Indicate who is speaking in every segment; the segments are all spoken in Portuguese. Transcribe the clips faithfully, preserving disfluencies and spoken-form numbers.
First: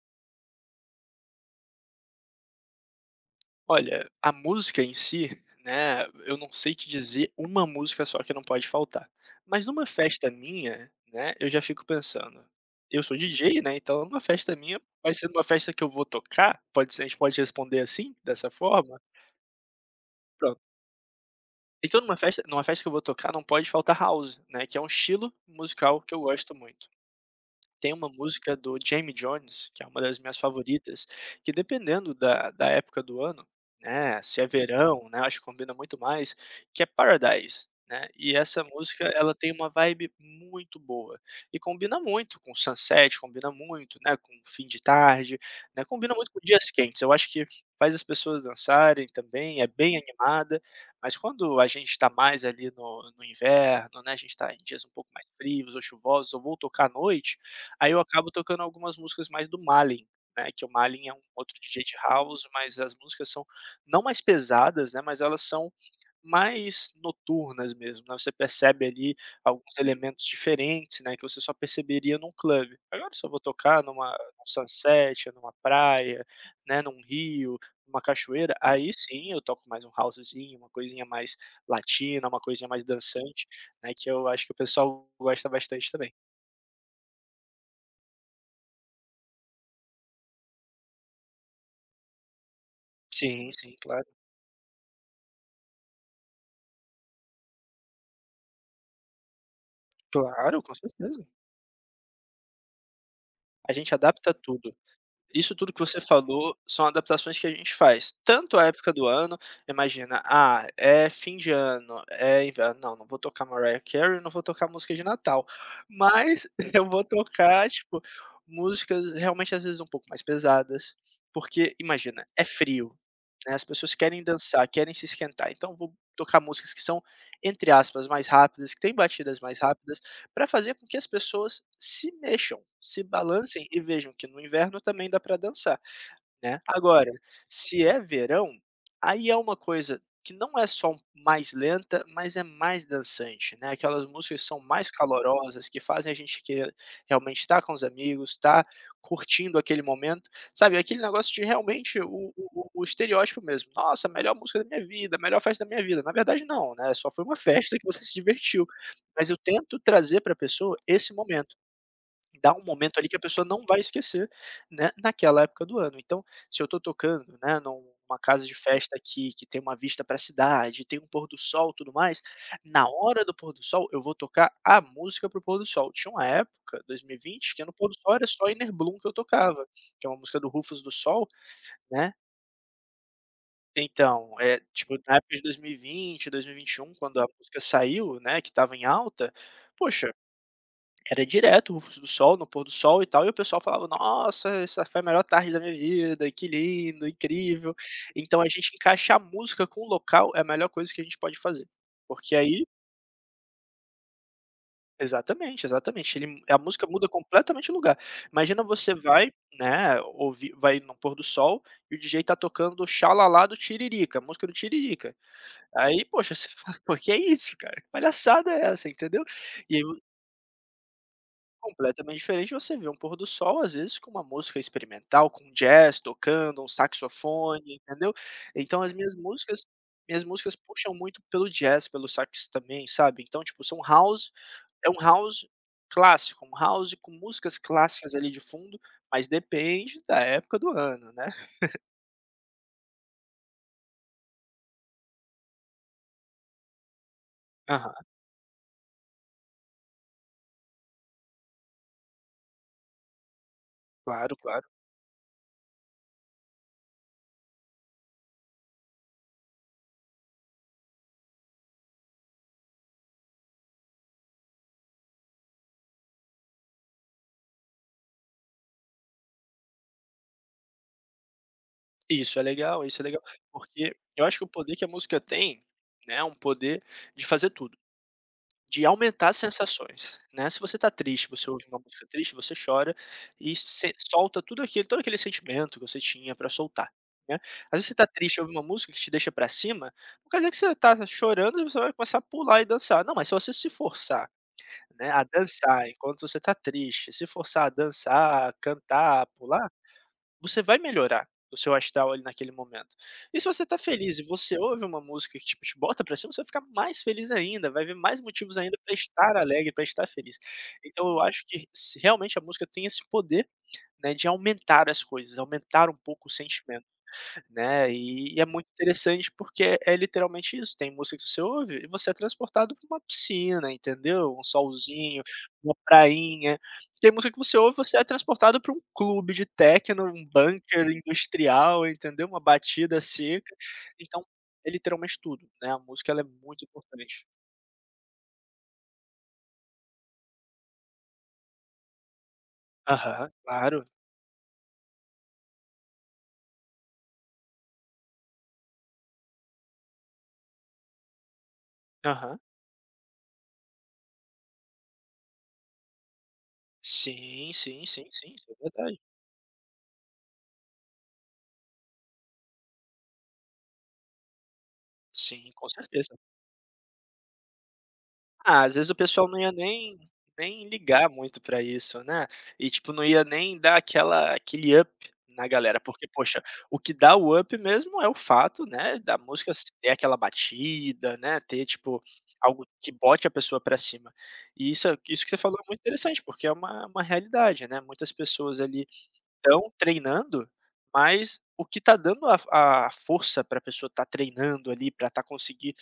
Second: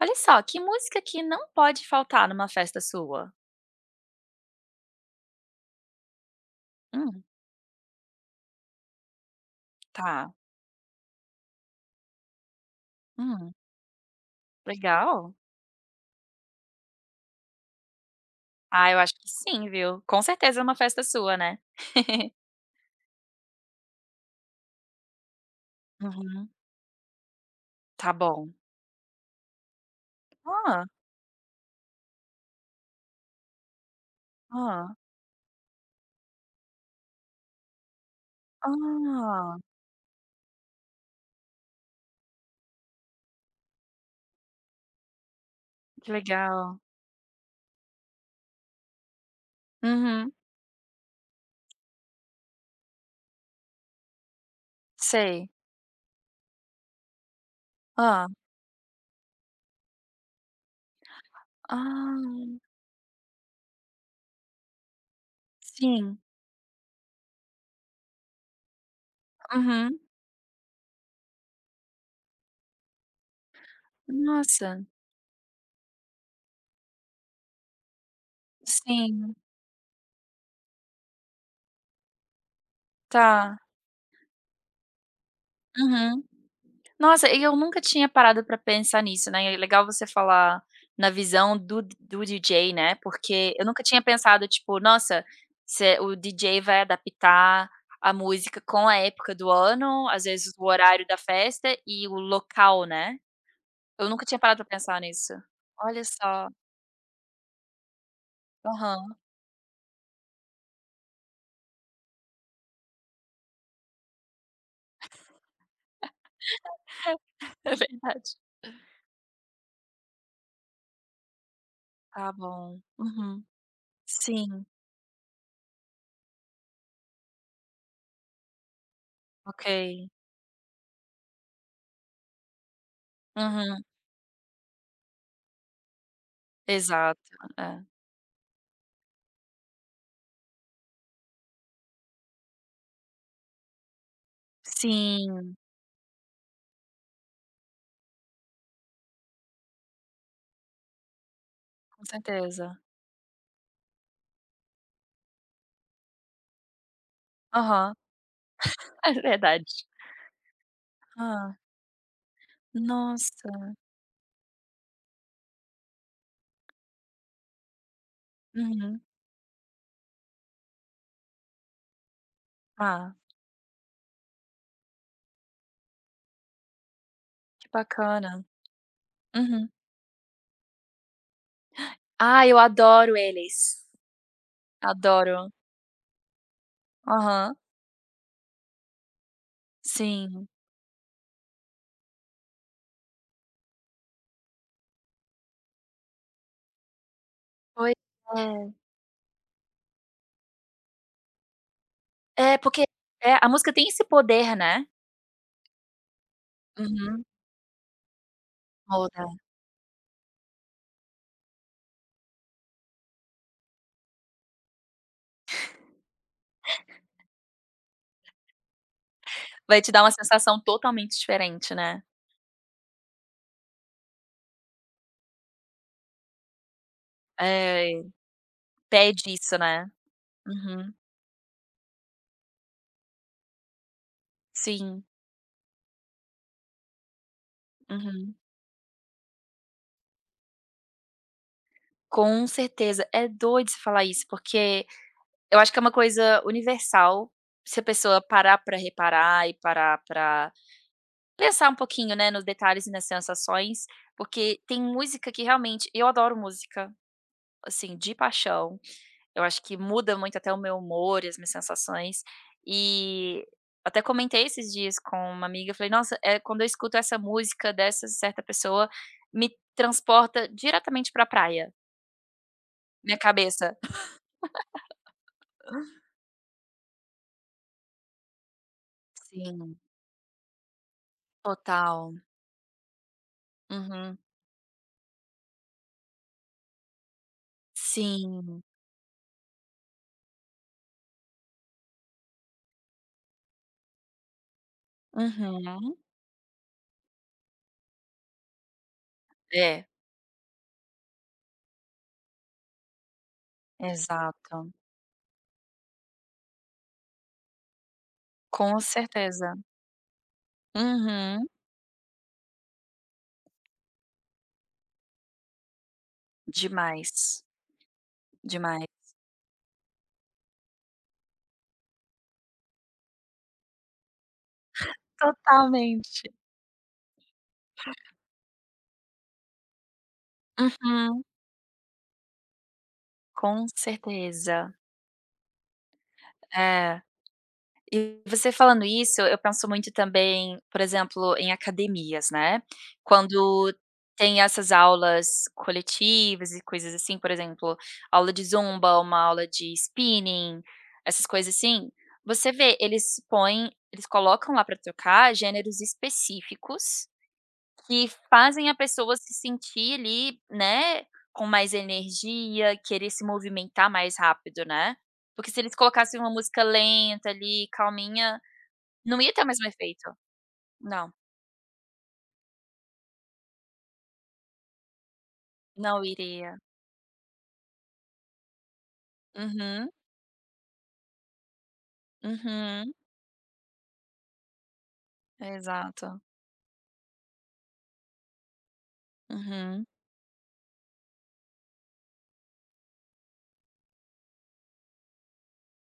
Speaker 1: Olha só, que música que não pode faltar numa festa sua?
Speaker 2: Olha, a música em si, né, eu não sei te
Speaker 1: Hum,
Speaker 2: dizer uma música só que não pode faltar. Mas numa festa
Speaker 1: tá.
Speaker 2: minha, né, eu já fico pensando, eu sou
Speaker 1: Hum,
Speaker 2: D J, né, então numa festa minha, vai ser
Speaker 1: legal.
Speaker 2: numa festa que eu vou tocar, pode ser, a gente pode responder assim, dessa
Speaker 1: Ah, eu
Speaker 2: forma,
Speaker 1: acho que sim, viu. Com certeza é
Speaker 2: pronto.
Speaker 1: uma festa sua, né.
Speaker 2: Então numa festa, numa festa que eu vou tocar não pode faltar house, né, que é um estilo musical que eu
Speaker 1: Uhum,
Speaker 2: gosto muito. Tem uma
Speaker 1: tá bom.
Speaker 2: música do Jamie Jones, que é uma das minhas
Speaker 1: Ah,
Speaker 2: favoritas, que dependendo da da época do ano, né, se é
Speaker 1: ah,
Speaker 2: verão, né, acho que combina muito mais, que é Paradise, né, e essa música ela tem
Speaker 1: ah,
Speaker 2: uma vibe muito boa, e combina muito com sunset, combina muito, né, com fim de tarde, né,
Speaker 1: que
Speaker 2: combina muito com dias
Speaker 1: legal.
Speaker 2: quentes, eu acho que faz as pessoas dançarem também, é bem
Speaker 1: Uhum,
Speaker 2: animada, mas quando a gente está mais ali no no inverno, né, a gente está em dias um pouco mais
Speaker 1: sei.
Speaker 2: frios ou chuvosos, ou vou tocar à noite. Aí eu
Speaker 1: Ah.
Speaker 2: acabo tocando algumas músicas mais do Malen, né, que o Malen é um outro D J de
Speaker 1: Ah,
Speaker 2: house, mas as músicas são não mais pesadas, né, mas elas são
Speaker 1: sim.
Speaker 2: mais noturnas mesmo, né, você percebe ali alguns
Speaker 1: Uhum.
Speaker 2: elementos diferentes, né, que você só perceberia num clube. Agora se eu vou tocar numa num
Speaker 1: Nossa,
Speaker 2: sunset, numa praia, né, num rio, numa cachoeira, aí sim
Speaker 1: sim,
Speaker 2: eu toco mais um housezinho, uma coisinha mais latina, uma coisinha mais dançante,
Speaker 1: tá.
Speaker 2: né, que eu acho que o pessoal gosta bastante também.
Speaker 1: Uhum. Nossa, e eu nunca tinha parado pra pensar nisso, né, é legal você falar na visão do do D J, né,
Speaker 2: Sim,
Speaker 1: porque eu
Speaker 2: sim,
Speaker 1: nunca tinha
Speaker 2: claro.
Speaker 1: pensado, tipo: "Nossa, se o D J vai adaptar a música com a época do ano, às vezes
Speaker 2: Claro,
Speaker 1: o
Speaker 2: com
Speaker 1: horário da
Speaker 2: certeza.
Speaker 1: festa e o local", né.
Speaker 2: A gente
Speaker 1: Eu nunca
Speaker 2: adapta
Speaker 1: tinha parado
Speaker 2: tudo.
Speaker 1: pra pensar nisso.
Speaker 2: Isso tudo que você
Speaker 1: Olha só.
Speaker 2: falou são adaptações que a gente faz, tanto a época do
Speaker 1: Aham.
Speaker 2: ano, imagina, ah, é fim de ano, é inverno, não, não vou tocar Mariah Carey, não vou tocar música de Natal, mas eu vou tocar,
Speaker 1: É
Speaker 2: tipo,
Speaker 1: verdade.
Speaker 2: músicas realmente às vezes um pouco mais pesadas, porque imagina,
Speaker 1: Tá
Speaker 2: é
Speaker 1: bom.
Speaker 2: frio,
Speaker 1: Uhum.
Speaker 2: né, as pessoas querem
Speaker 1: Sim.
Speaker 2: dançar, querem se esquentar, então vou tocar músicas que são, entre aspas, mais rápidas, que têm batidas mais
Speaker 1: Ok.
Speaker 2: rápidas, para fazer com que as pessoas se mexam, se balancem e
Speaker 1: Uhum.
Speaker 2: vejam que no inverno também dá para dançar. Né. Agora,
Speaker 1: Exato. É.
Speaker 2: se é verão, aí é uma coisa que não é só mais lenta, mas é mais dançante, né, aquelas músicas são mais
Speaker 1: Sim,
Speaker 2: calorosas, que fazem a gente querer realmente estar com os amigos, estar curtindo aquele momento, sabe, aquele negócio de realmente
Speaker 1: com
Speaker 2: o o
Speaker 1: certeza.
Speaker 2: o estereótipo mesmo, "Nossa, a melhor música da minha vida, a melhor festa da minha vida", na verdade não, né, só foi uma festa que
Speaker 1: Aham.
Speaker 2: você se divertiu,
Speaker 1: É
Speaker 2: mas eu
Speaker 1: verdade.
Speaker 2: tento trazer para a pessoa esse
Speaker 1: Ah.
Speaker 2: momento. Dá um momento ali que a pessoa não
Speaker 1: Nossa.
Speaker 2: vai esquecer, né, naquela época do ano. Então, se eu tô tocando, né, numa casa de festa
Speaker 1: Uhum.
Speaker 2: que que tem uma vista para a cidade, tem um pôr do sol, tudo mais, na
Speaker 1: Ah,
Speaker 2: hora do pôr do sol eu vou tocar a música pro pôr do sol. Tinha uma época, dois mil e vinte, que
Speaker 1: que
Speaker 2: no pôr do sol era
Speaker 1: bacana.
Speaker 2: só Inner Bloom que eu tocava,
Speaker 1: Uhum.
Speaker 2: que é uma música do Rufus do Sol, né.
Speaker 1: Ah, eu adoro eles.
Speaker 2: Então, eh, tipo, na época de
Speaker 1: Adoro.
Speaker 2: dois mil e vinte, dois mil e vinte e um, quando a
Speaker 1: Aham.
Speaker 2: música saiu, né, que estava em alta, poxa,
Speaker 1: Sim.
Speaker 2: era direto o Rufus do sol, no pôr do sol e tal, e o pessoal falava: "Nossa, essa foi a melhor tarde da minha vida, que lindo, incrível".
Speaker 1: Pois
Speaker 2: Então a
Speaker 1: é.
Speaker 2: gente encaixar a música com o local é a melhor coisa que a gente pode fazer, porque
Speaker 1: É,
Speaker 2: aí
Speaker 1: porque é, a música tem esse poder, né.
Speaker 2: exatamente, exatamente, ele a música muda
Speaker 1: Uhum.
Speaker 2: completamente o lugar. Imagina você vai,
Speaker 1: Muda.
Speaker 2: né, ouvir vai no pôr do sol e o D J tá tocando "Xalala" do Tiririca, a música do Tiririca. Aí, poxa, você fala: "Pô, que é isso, cara? Que palhaçada é essa?", entendeu. E
Speaker 1: Vai
Speaker 2: aí
Speaker 1: te dar uma sensação totalmente diferente, né.
Speaker 2: completamente diferente, você vê um pôr do sol, às vezes, com uma música experimental, com um jazz tocando, um saxofone,
Speaker 1: É,
Speaker 2: entendeu. Então as minhas
Speaker 1: pede isso,
Speaker 2: músicas
Speaker 1: né.
Speaker 2: minhas músicas
Speaker 1: Uhum.
Speaker 2: puxam muito pelo jazz, pelo sax também, sabe. Então, tipo, são house é um
Speaker 1: Sim.
Speaker 2: house clássico, um house com músicas clássicas ali
Speaker 1: Uhum.
Speaker 2: de fundo, mas depende da época do ano, né.
Speaker 1: Com certeza. É doido você falar isso, porque eu acho que é uma coisa universal, se a
Speaker 2: Aham,
Speaker 1: pessoa parar pra reparar e parar pra pensar um pouquinho, né, nos detalhes e nas sensações,
Speaker 2: claro,
Speaker 1: porque
Speaker 2: claro.
Speaker 1: tem música que realmente eu adoro música, assim, de paixão, eu acho que muda muito até o meu humor e as minhas sensações, e até comentei esses dias com uma amiga, eu falei: "Nossa, é quando eu escuto essa música dessa certa pessoa, me transporta diretamente pra praia,
Speaker 2: Isso é legal, isso é
Speaker 1: minha
Speaker 2: legal,
Speaker 1: cabeça".
Speaker 2: porque eu acho que o poder que a música tem, né, é um poder de fazer tudo. De aumentar as
Speaker 1: Sim,
Speaker 2: sensações, né. Se você tá triste, você ouve uma música
Speaker 1: total.
Speaker 2: triste, você chora e se
Speaker 1: Uhum.
Speaker 2: solta tudo aquilo todo aquele sentimento que você tinha pra soltar, né. Às vezes você tá triste ouve
Speaker 1: Sim.
Speaker 2: uma música que te deixa pra cima, não quer dizer que você tá chorando e você vai começar a pular e dançar. Não, mas se você se forçar, né, a dançar
Speaker 1: Uhum.
Speaker 2: enquanto você tá triste, se forçar a dançar, cantar, pular,
Speaker 1: É,
Speaker 2: você vai melhorar o seu astral ali naquele momento. E se você tá feliz e você
Speaker 1: exato.
Speaker 2: ouve uma música que, tipo, te bota pra cima, você vai ficar mais feliz ainda, vai ver mais motivos ainda
Speaker 1: Com
Speaker 2: pra estar
Speaker 1: certeza.
Speaker 2: alegre, pra estar feliz. Então eu acho
Speaker 1: Uhum.
Speaker 2: que se realmente a música tem esse poder, né, de aumentar as coisas, aumentar um pouco o sentimento.
Speaker 1: Demais,
Speaker 2: Né, e e é muito
Speaker 1: demais.
Speaker 2: interessante porque é é literalmente isso, tem música que você ouve e você é transportado para uma piscina, entendeu, um solzinho, uma
Speaker 1: Totalmente.
Speaker 2: prainha. Tem música que você ouve, e você é transportado para um clube de techno, um bunker
Speaker 1: Uhum,
Speaker 2: industrial, entendeu, uma batida seca.
Speaker 1: com
Speaker 2: Então,
Speaker 1: certeza.
Speaker 2: é literalmente tudo, né, a música ela é muito
Speaker 1: É.
Speaker 2: importante.
Speaker 1: E você falando isso, eu penso muito também, por exemplo, em academias, né,
Speaker 2: Aham,
Speaker 1: quando
Speaker 2: claro.
Speaker 1: tem essas aulas coletivas e coisas assim, por exemplo, aula de zumba, uma aula de spinning, essas coisas assim,
Speaker 2: Aham.
Speaker 1: você vê, eles põem eles colocam lá para tocar gêneros específicos,
Speaker 2: Sim, sim,
Speaker 1: que
Speaker 2: sim, sim, isso é
Speaker 1: fazem a
Speaker 2: verdade.
Speaker 1: pessoa se sentir ali, né, com mais energia, querer se movimentar mais rápido, né. Porque
Speaker 2: Sim,
Speaker 1: se
Speaker 2: com
Speaker 1: eles
Speaker 2: certeza.
Speaker 1: colocassem uma música lenta ali, calminha,
Speaker 2: Ah, às vezes o
Speaker 1: não
Speaker 2: pessoal
Speaker 1: ia
Speaker 2: não
Speaker 1: ter o
Speaker 2: ia
Speaker 1: mesmo
Speaker 2: nem
Speaker 1: efeito.
Speaker 2: nem ligar
Speaker 1: Não,
Speaker 2: muito pra isso, né, e tipo não ia nem dar aquela aquele up na galera,
Speaker 1: não
Speaker 2: porque poxa,
Speaker 1: iria.
Speaker 2: o que dá o up mesmo é o fato, né, da música s
Speaker 1: Uhum,
Speaker 2: ter aquela batida, né, ter tipo algo
Speaker 1: uhum,
Speaker 2: que bote a pessoa pra cima. E isso é- isso que você falou é muito
Speaker 1: exato.
Speaker 2: interessante, porque é uma uma realidade, né, muitas pessoas ali estão
Speaker 1: Uhum,
Speaker 2: treinando, mas o que está dando a a força para a pessoa estar treinando ali, para estar conseguindo,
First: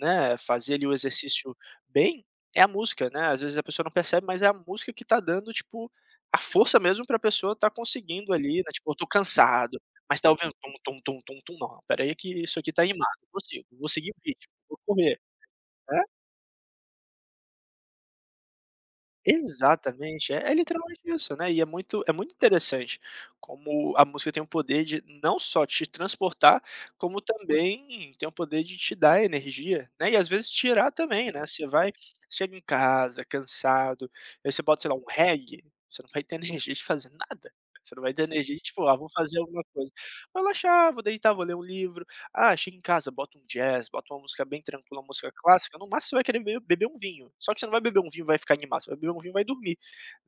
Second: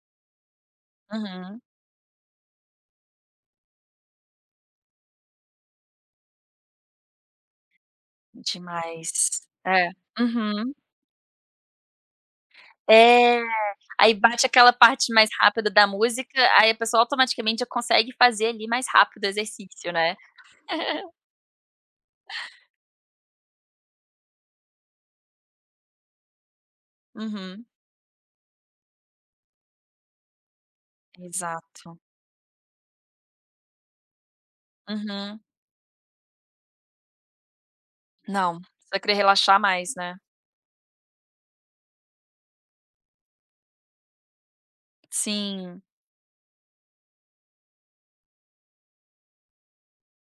Speaker 2: né, fazer ali o exercício
Speaker 1: uhum,
Speaker 2: bem, é a música, né. Às vezes a pessoa não percebe, mas é a música que está dando, tipo, a força mesmo para a pessoa estar conseguindo ali, né, tipo: "Eu estou
Speaker 1: demais.
Speaker 2: cansado",
Speaker 1: É,
Speaker 2: mas está ouvindo
Speaker 1: uhum.
Speaker 2: tum, tum, tum, tum, tum, "Não, espera aí que isso aqui está animado,
Speaker 1: É,
Speaker 2: consigo, vou seguir
Speaker 1: aí
Speaker 2: o
Speaker 1: bate
Speaker 2: ritmo,
Speaker 1: aquela
Speaker 2: vou
Speaker 1: parte
Speaker 2: correr".
Speaker 1: mais rápida da
Speaker 2: Né?
Speaker 1: música, aí a pessoa automaticamente já consegue fazer ali mais rápido o exercício, né.
Speaker 2: Exatamente, é é literalmente isso, né, e é muito é muito interessante como a música tem o poder de não só te transportar, como
Speaker 1: Uhum,
Speaker 2: também tem o poder de te dar energia, né, e às vezes tirar também, né, você vai
Speaker 1: exato.
Speaker 2: chega em casa cansado, aí você bota, sei lá, um
Speaker 1: Uhum.
Speaker 2: reggae, você não vai ter energia de fazer nada, você não vai ter
Speaker 1: Não.
Speaker 2: energia de tipo:
Speaker 1: Você
Speaker 2: "Ah,
Speaker 1: vai
Speaker 2: vou
Speaker 1: querer
Speaker 2: fazer
Speaker 1: relaxar
Speaker 2: alguma coisa",
Speaker 1: mais, né?
Speaker 2: vou relaxar, vou deitar, vou ler um livro. Ah, chega em casa, bota um jazz, bota uma música bem tranquila, uma música clássica,
Speaker 1: Sim.
Speaker 2: no máximo você vai querer be beber um vinho. Só que você não vai beber um vinho e vai ficar animado, você vai beber um vinho e vai dormir,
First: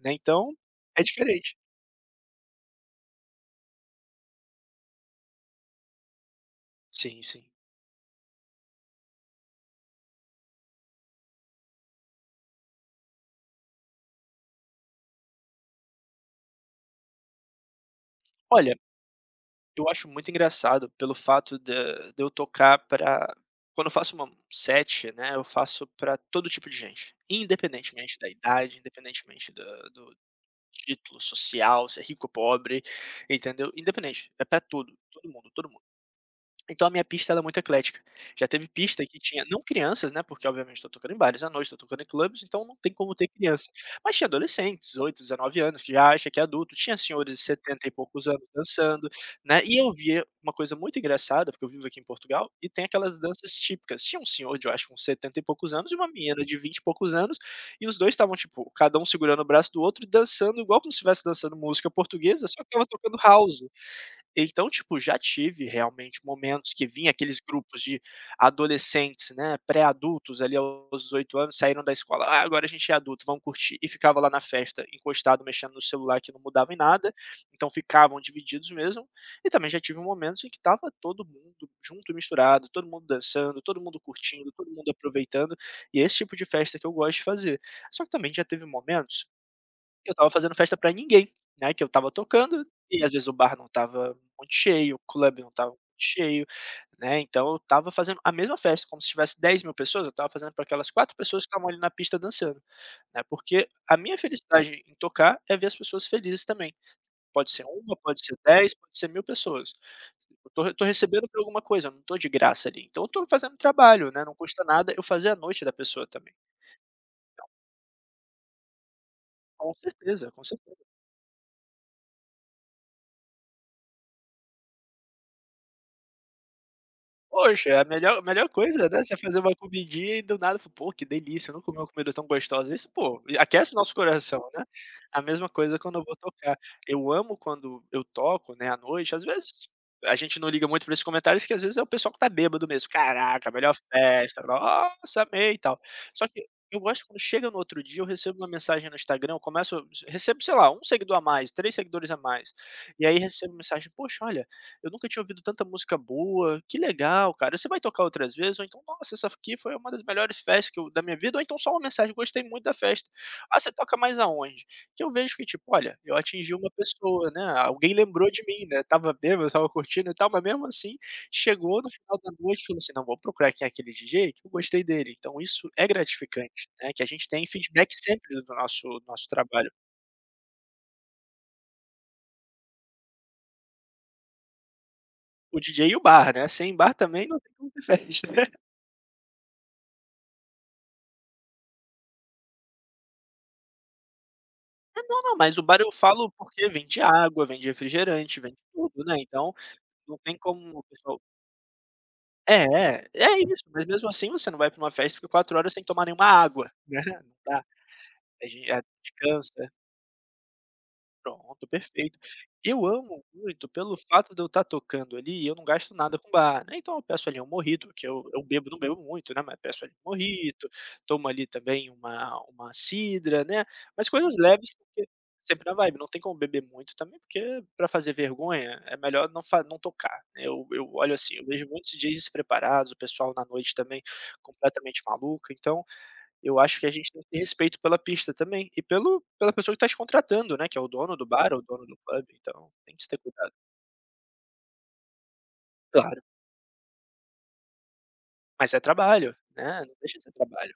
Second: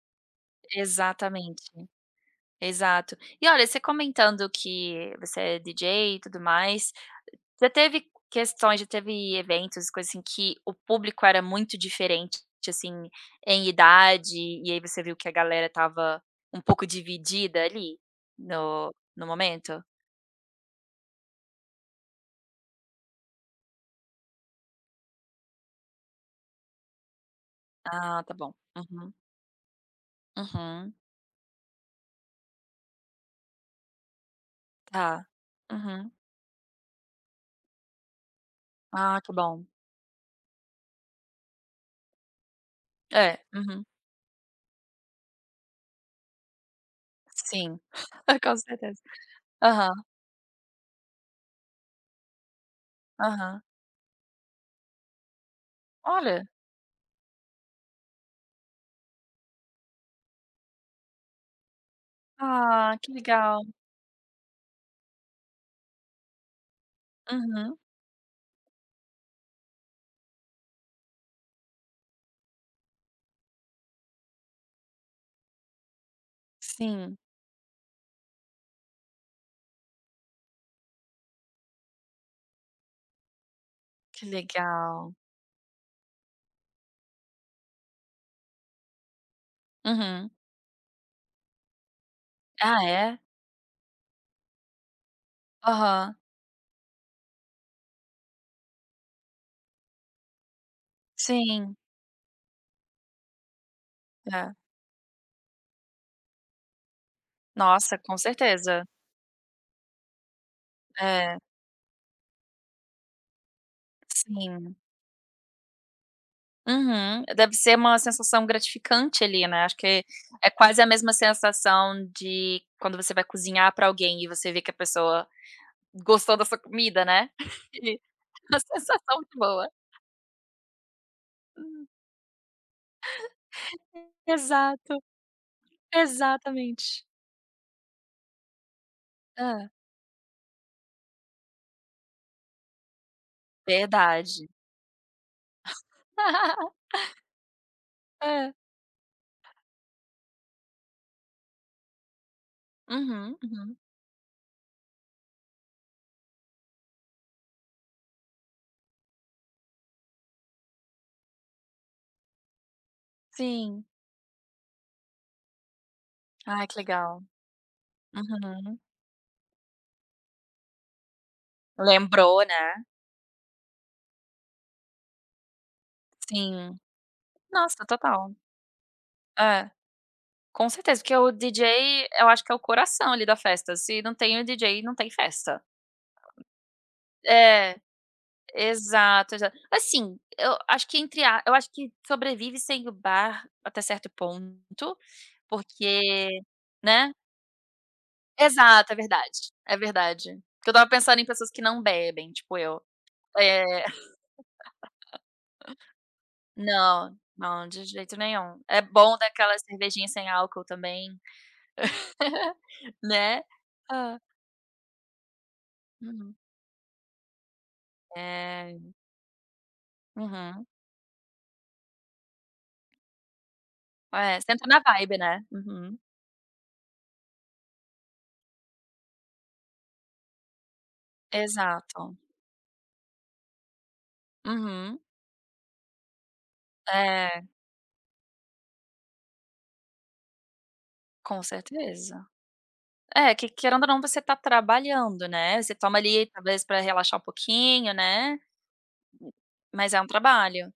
Speaker 2: né, então é diferente.
Speaker 1: Exatamente, exato. E olha, você comentando que você é D J e tudo mais,
Speaker 2: Sim, sim.
Speaker 1: já teve questões, já teve eventos, coisas assim, que o público era muito diferente, assim, em idade, e aí você viu que a galera estava um pouco dividida ali
Speaker 2: Olha,
Speaker 1: no no momento?
Speaker 2: eu acho muito engraçado pelo fato de de eu tocar pra quando eu faço uma set, né, eu faço pra todo tipo de gente, independentemente
Speaker 1: Ah,
Speaker 2: da
Speaker 1: tá bom.
Speaker 2: idade,
Speaker 1: Uhum,
Speaker 2: independentemente da do
Speaker 1: uhum,
Speaker 2: título social, se é rico ou pobre, entendeu? Independente, é pra tudo,
Speaker 1: tá.
Speaker 2: todo mundo, todo mundo.
Speaker 1: Uhum.
Speaker 2: Então a minha pista ela é muito eclética. Já teve pista que
Speaker 1: Ah, que
Speaker 2: tinha não
Speaker 1: bom.
Speaker 2: crianças, né, porque obviamente estou tocando em bares à noite, estou tocando em clubes, então não tem como ter
Speaker 1: É,
Speaker 2: criança.
Speaker 1: uhum,
Speaker 2: Mas tinha adolescentes, dezoito, dezenove anos, que já acha que é adulto, tinha senhores de
Speaker 1: sim,
Speaker 2: setenta e poucos anos
Speaker 1: com certeza.
Speaker 2: dançando, né, e
Speaker 1: Aham,
Speaker 2: eu via uma coisa muito engraçada, porque eu vivo aqui em Portugal, e tem aquelas danças
Speaker 1: aham.
Speaker 2: típicas. Tinha um senhor de, eu acho, com setenta e poucos anos e uma menina
Speaker 1: Olha,
Speaker 2: de vinte e poucos anos, e os dois estavam, tipo, cada um segurando o braço do outro e dançando igual como se estivesse dançando música portuguesa, só que estava
Speaker 1: ah, que
Speaker 2: tocando house.
Speaker 1: legal.
Speaker 2: Então, tipo, já tive realmente momentos que vinha aqueles
Speaker 1: Uhum,
Speaker 2: grupos de adolescentes, né, pré-adultos ali aos dezoito anos, saíram da escola: "Ah, agora a gente é adulto, vamos curtir", e ficava lá na festa encostado mexendo no celular que não mudava em nada,
Speaker 1: sim,
Speaker 2: então ficavam divididos mesmo. E também já tive momentos em que tava todo mundo junto e misturado, todo mundo dançando, todo mundo
Speaker 1: que
Speaker 2: curtindo, todo mundo
Speaker 1: legal.
Speaker 2: aproveitando, e é esse tipo de festa que eu gosto de fazer. Só que também já teve momentos eu
Speaker 1: Uhum.
Speaker 2: estava fazendo festa pra ninguém, né, que eu estava tocando
Speaker 1: Ah,
Speaker 2: e às
Speaker 1: é?
Speaker 2: vezes o bar não estava muito cheio, o clube não estava muito
Speaker 1: Aham,
Speaker 2: cheio, né, então eu estava fazendo a mesma festa, como se tivesse dez mil pessoas, eu estava fazendo pra aquelas quatro pessoas que estavam
Speaker 1: sim,
Speaker 2: ali na pista dançando, né, porque a minha
Speaker 1: é.
Speaker 2: felicidade em tocar é ver as pessoas felizes também. Pode ser uma,
Speaker 1: Nossa, com
Speaker 2: pode ser dez,
Speaker 1: certeza.
Speaker 2: pode ser mil pessoas. Eu tô eu tô recebendo
Speaker 1: É,
Speaker 2: por alguma coisa, eu não tô de graça ali, então eu tô fazendo trabalho, né, não custa
Speaker 1: sim.
Speaker 2: nada eu fazer a noite da pessoa também.
Speaker 1: Uhum. Deve ser uma sensação gratificante ali, né,
Speaker 2: Com
Speaker 1: acho que
Speaker 2: certeza, com
Speaker 1: é quase
Speaker 2: certeza.
Speaker 1: a mesma sensação de quando você vai cozinhar pra alguém e você vê que a pessoa gostou da sua comida, né.
Speaker 2: Poxa, é a
Speaker 1: E
Speaker 2: melhor melhor
Speaker 1: uma
Speaker 2: coisa, né,
Speaker 1: sensação
Speaker 2: você
Speaker 1: muito
Speaker 2: fazer uma
Speaker 1: boa.
Speaker 2: comidinha e do nada fala: "Pô, que delícia, eu não comi uma
Speaker 1: Hum,
Speaker 2: comida tão gostosa". Isso, pô, aquece nosso coração, né.
Speaker 1: exato,
Speaker 2: A mesma coisa quando eu vou tocar.
Speaker 1: exatamente.
Speaker 2: Eu amo quando eu toco, né, à noite, às
Speaker 1: Hã,
Speaker 2: vezes a gente não liga muito para esses comentários que às vezes é o pessoal que tá bêbado mesmo: "Caraca, melhor festa,
Speaker 1: verdade.
Speaker 2: nossa, amei e tal". Só que eu gosto quando chega no outro dia, eu recebo uma
Speaker 1: É.
Speaker 2: mensagem no Instagram, eu começo recebo, sei lá, um seguidor a mais, três seguidores a mais, e aí
Speaker 1: Uhum,
Speaker 2: recebo
Speaker 1: uhum.
Speaker 2: mensagem: "Poxa, olha, eu nunca tinha ouvido tanta música boa, que legal, cara. Você vai tocar outras vezes? Ou então, nossa, essa aqui foi uma das melhores festas que eu da minha vida, ou então só uma mensagem: "Gostei muito da festa". "Ah, você
Speaker 1: Sim.
Speaker 2: toca mais aonde?" Que eu vejo que, tipo, olha, eu atingi
Speaker 1: Ai,
Speaker 2: uma
Speaker 1: que legal.
Speaker 2: pessoa, né, alguém lembrou de mim,
Speaker 1: Uhum.
Speaker 2: né, estava bêbado, estava curtindo e tal, mas mesmo assim, chegou no final da
Speaker 1: Lembrou,
Speaker 2: noite e falou
Speaker 1: né.
Speaker 2: assim: "Não, vou procurar quem é aquele D J que eu gostei dele". Então isso é gratificante,
Speaker 1: Sim.
Speaker 2: né, que a gente tem
Speaker 1: Nossa,
Speaker 2: feedback
Speaker 1: total.
Speaker 2: sempre do nosso do nosso
Speaker 1: É,
Speaker 2: trabalho.
Speaker 1: com certeza, porque o D J, eu acho que é o coração ali da festa, se não tem o D J, não tem
Speaker 2: O
Speaker 1: festa.
Speaker 2: D J e o bar, né, sem bar também não tem como
Speaker 1: É,
Speaker 2: ter festa.
Speaker 1: exato, exato. Assim, eu acho que entre a eu acho que sobrevive sem o bar até certo ponto,
Speaker 2: É, não, não, mas o bar eu
Speaker 1: porque
Speaker 2: falo porque vende
Speaker 1: né.
Speaker 2: água, vende refrigerante, vende
Speaker 1: Exato, é
Speaker 2: tudo, né,
Speaker 1: verdade,
Speaker 2: então
Speaker 1: é
Speaker 2: não
Speaker 1: verdade.
Speaker 2: tem
Speaker 1: Porque eu
Speaker 2: como o
Speaker 1: estava
Speaker 2: pessoal
Speaker 1: pensando em pessoas que não bebem, tipo eu.
Speaker 2: é, é, é isso,
Speaker 1: É.
Speaker 2: mas mesmo assim você não vai pra uma festa e fica quatro horas sem tomar nenhuma água,
Speaker 1: Não,
Speaker 2: né, não dá,
Speaker 1: não, de jeito
Speaker 2: a
Speaker 1: nenhum.
Speaker 2: gen a
Speaker 1: É
Speaker 2: gente
Speaker 1: bom dar aquela
Speaker 2: cansa.
Speaker 1: cervejinha sem álcool também,
Speaker 2: Pronto, perfeito. Eu amo
Speaker 1: né.
Speaker 2: muito pelo
Speaker 1: Hã.
Speaker 2: fato de eu estar tocando ali e eu não gasto nada com
Speaker 1: Uhum.
Speaker 2: bar, né, então eu peço ali um mojito, que eu eu bebo
Speaker 1: É.
Speaker 2: não bebo muito, né, mas peço ali um
Speaker 1: Uhum.
Speaker 2: mojito, tomo ali também uma uma cidra, né, mas coisas
Speaker 1: É, você entra
Speaker 2: leves,
Speaker 1: na
Speaker 2: porque
Speaker 1: vibe, né.
Speaker 2: sempre na
Speaker 1: Uhum.
Speaker 2: vibe, não tem como beber muito também, porque para fazer vergonha é melhor não fa não tocar, né. Eu eu olho assim, eu vejo muitos
Speaker 1: Exato.
Speaker 2: D Js despreparados, o pessoal na noite também
Speaker 1: Uhum.
Speaker 2: completamente maluco, então eu acho que a gente tem que ter
Speaker 1: É,
Speaker 2: respeito pela pista também, e pelo pela pessoa que tá te contratando, né, que é o dono do
Speaker 1: com
Speaker 2: bar ou o dono do
Speaker 1: certeza.
Speaker 2: pub, então tem que se ter
Speaker 1: É, que
Speaker 2: cuidado.
Speaker 1: querendo ou não você tá trabalhando, né, você toma
Speaker 2: Claro,
Speaker 1: ali talvez pra relaxar um pouquinho, né,
Speaker 2: mas é trabalho, né,
Speaker 1: mas
Speaker 2: não
Speaker 1: é um
Speaker 2: deixa de ser
Speaker 1: trabalho.
Speaker 2: trabalho,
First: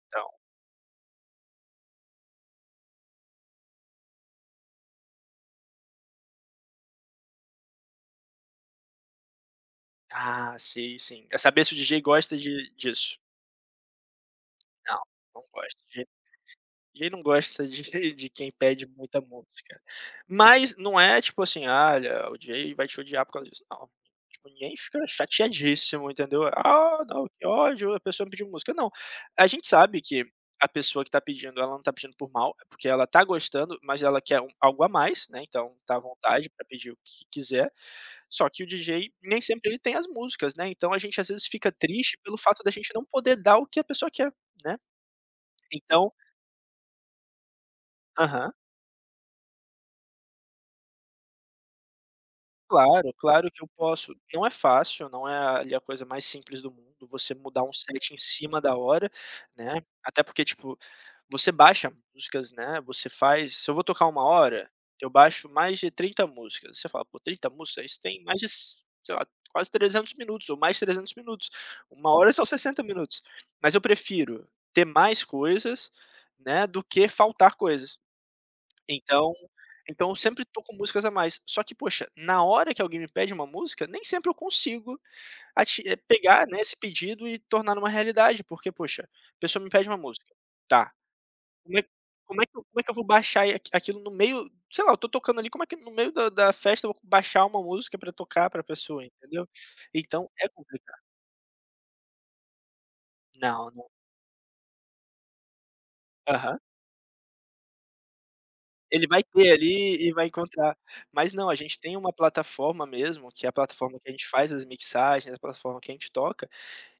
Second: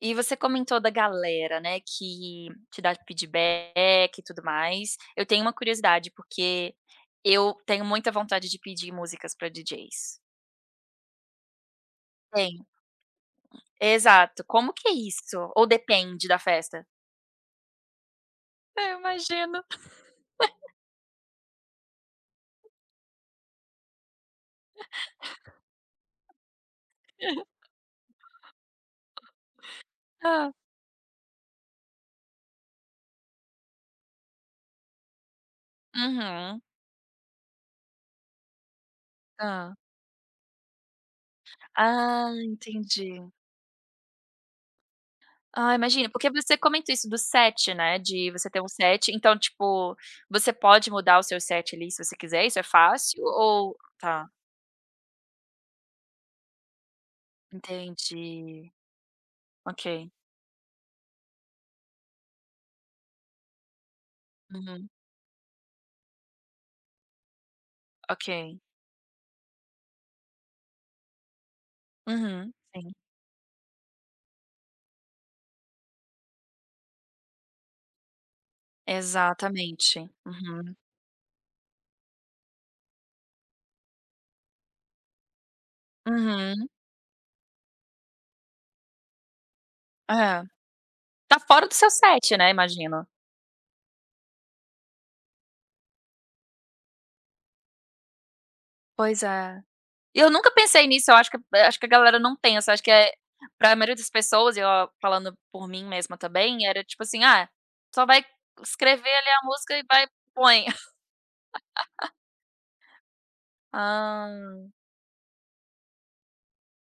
Speaker 1: E
Speaker 2: então
Speaker 1: você comentou da galera, né, que te dá feedback e tudo mais. Eu tenho uma curiosidade, porque eu tenho muita vontade de pedir músicas pra D Js.
Speaker 2: Ah, sim, sim. É saber se o D J gosta
Speaker 1: Tenho.
Speaker 2: de disso.
Speaker 1: Exato. Como que é
Speaker 2: Não, não
Speaker 1: isso? Ou
Speaker 2: gosta de
Speaker 1: depende da festa?
Speaker 2: Quem não gosta de de quem pede
Speaker 1: É, eu
Speaker 2: muita
Speaker 1: imagino.
Speaker 2: música? Mas não é tipo assim: "Ah, olha, o D J vai te odiar por causa disso", não. Tipo, ninguém fica chateadíssimo, entendeu? "Ah, não, que ódio, a pessoa me pediu música", não. A gente sabe que
Speaker 1: Hã.
Speaker 2: a pessoa que tá pedindo, ela não tá pedindo por mal, é porque ela tá gostando, mas ela quer um algo a mais, né, então tá à vontade
Speaker 1: Uhum.
Speaker 2: pra pedir o que quiser. Só que o D J nem sempre
Speaker 1: Hã.
Speaker 2: ele tem as músicas, né, então a gente às vezes fica triste
Speaker 1: Ah,
Speaker 2: pelo fato da gente não
Speaker 1: entendi.
Speaker 2: poder dar o que a pessoa quer, né.
Speaker 1: Ah, imagina.
Speaker 2: Então
Speaker 1: Porque você comentou isso do set, né, de você
Speaker 2: aham.
Speaker 1: ter um set, então, tipo, você pode mudar o seu set ali se você quiser, isso é
Speaker 2: Claro,
Speaker 1: fácil
Speaker 2: claro que eu
Speaker 1: ou
Speaker 2: posso.
Speaker 1: tá,
Speaker 2: Não é fácil, não é ali a coisa mais simples do mundo, você mudar um set em cima
Speaker 1: entendi.
Speaker 2: da hora, né,
Speaker 1: Ok.
Speaker 2: até porque, tipo, você baixa músicas, né, você faz se eu vou tocar uma hora,
Speaker 1: Uhum.
Speaker 2: eu baixo mais de trinta músicas. Você fala: "Pô, trinta músicas? Isso tem mais de
Speaker 1: Ok.
Speaker 2: s sei lá, quase trezentos minutos ou mais de trezentos minutos. Uma hora são
Speaker 1: Uhum.
Speaker 2: sessenta
Speaker 1: Sim.
Speaker 2: minutos". Mas eu prefiro ter mais coisas, né, do que faltar coisas. Então
Speaker 1: Exatamente.
Speaker 2: então eu sempre tô com
Speaker 1: Uhum.
Speaker 2: músicas a mais. Só que, poxa, na hora que alguém me pede uma música, nem sempre eu consigo ati eh, pegar, né,
Speaker 1: Uhum.
Speaker 2: esse pedido e tornar numa realidade, porque, poxa, a pessoa me pede uma música,
Speaker 1: É.
Speaker 2: tá,
Speaker 1: Tá fora do
Speaker 2: como é
Speaker 1: seu set,
Speaker 2: como é
Speaker 1: né,
Speaker 2: que eu como é que eu vou
Speaker 1: imagino.
Speaker 2: baixar e aquilo no meio sei lá, eu tô tocando ali, como é que no meio da da festa eu vou baixar uma música pra tocar pra pessoa,
Speaker 1: Pois
Speaker 2: entendeu?
Speaker 1: é.
Speaker 2: Então
Speaker 1: Eu
Speaker 2: é
Speaker 1: nunca pensei
Speaker 2: complicado.
Speaker 1: nisso, eu acho que eh, acho que a galera não pensa, acho que é
Speaker 2: Não,
Speaker 1: pra
Speaker 2: não.
Speaker 1: maioria das pessoas, e eu falando por mim mesma
Speaker 2: Aham.
Speaker 1: também, era tipo assim: "Ah, só vai
Speaker 2: Ele
Speaker 1: escrever
Speaker 2: vai
Speaker 1: ali a
Speaker 2: ter
Speaker 1: música e vai
Speaker 2: ali e vai
Speaker 1: põe".
Speaker 2: encontrar. Mas não, a gente tem uma plataforma mesmo, que é a plataforma que a gente faz as
Speaker 1: Ah,
Speaker 2: mixagens, a plataforma que a gente toca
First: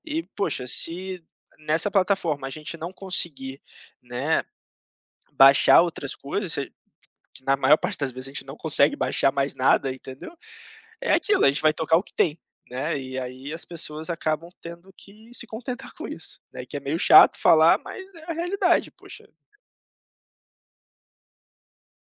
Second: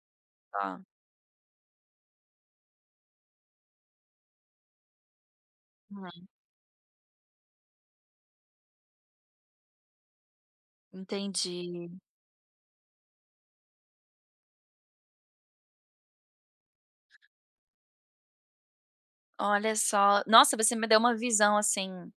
Speaker 2: e, poxa,
Speaker 1: tá.
Speaker 2: se nessa plataforma a gente não conseguir, né, baixar outras
Speaker 1: Uhum.
Speaker 2: coisas, se que na maior parte das vezes a gente não consegue baixar mais nada, entendeu, é aquilo, a gente vai
Speaker 1: Entendi.
Speaker 2: tocar o que tem, né, e aí as pessoas acabam tendo que se contentar com isso, né, que é meio chato falar, mas é a realidade, poxa.
Speaker 1: Olha só. Nossa, você me deu uma visão, assim,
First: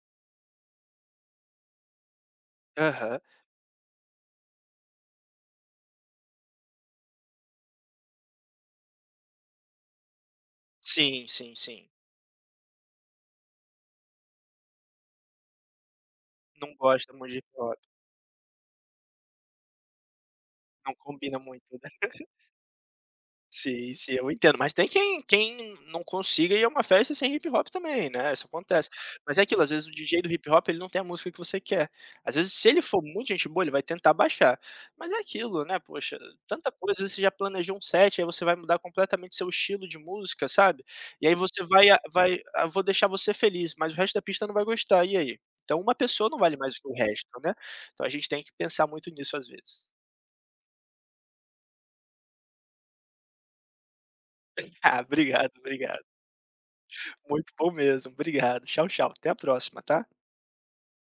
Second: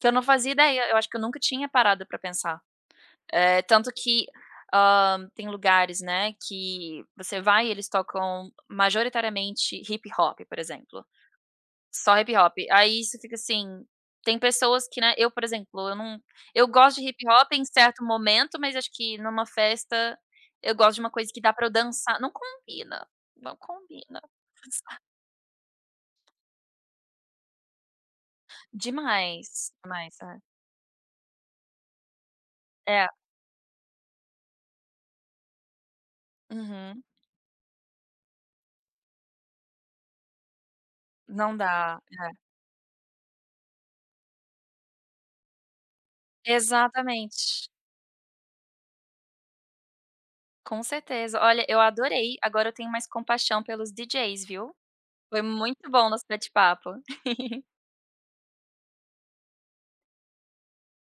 Speaker 1: que eu não fazia ideia, eu acho que eu nunca tinha parado pra pensar.
Speaker 2: Aham.
Speaker 1: Eh, tanto que, hã, tem lugares, né, que você vai e eles tocam majoritariamente hip hop, por exemplo,
Speaker 2: Sim, sim, sim.
Speaker 1: só hip hop. Aí você fica assim, tem pessoas que, né, eu, por exemplo, eu não eu
Speaker 2: Não
Speaker 1: gosto de
Speaker 2: gosta
Speaker 1: hip
Speaker 2: muito de hip
Speaker 1: hop em
Speaker 2: hop.
Speaker 1: certo momento, mas acho que numa festa eu gosto
Speaker 2: Não
Speaker 1: de uma coisa
Speaker 2: combina
Speaker 1: que dá
Speaker 2: muito,
Speaker 1: pra eu
Speaker 2: né.
Speaker 1: dançar. Não combina, não
Speaker 2: Sim, sim,
Speaker 1: combina.
Speaker 2: eu entendo, mas tem quem quem não consiga ir a uma festa sem hip hop também, né, isso acontece. Mas é
Speaker 1: Demais,
Speaker 2: aquilo, às vezes o
Speaker 1: demais,
Speaker 2: D J do
Speaker 1: é.
Speaker 2: hip hop ele não tem a música que você quer. Às vezes se ele for
Speaker 1: É,
Speaker 2: muito gente boa, ele vai tentar baixar. Mas é aquilo, né, poxa, tanta coisa, às
Speaker 1: uhum,
Speaker 2: vezes você já planejou um set, aí você vai mudar completamente seu estilo de música, sabe. E aí
Speaker 1: não
Speaker 2: você vai
Speaker 1: dá,
Speaker 2: a vai
Speaker 1: é.
Speaker 2: "Ah, vou deixar você feliz", mas o resto da pista não vai gostar, e aí? Então uma pessoa não vale mais do que o resto, né.
Speaker 1: Exatamente.
Speaker 2: Então a gente tem que pensar muito nisso às vezes.
Speaker 1: Com certeza. Olha, eu adorei. Agora eu tenho mais compaixão pelos D Js, viu.
Speaker 2: Ah,
Speaker 1: Foi
Speaker 2: obrigado,
Speaker 1: muito
Speaker 2: obrigado.
Speaker 1: bom nosso bate-papo.
Speaker 2: Muito bom mesmo. Obrigado. Tchau, tchau. Até a próxima, tá?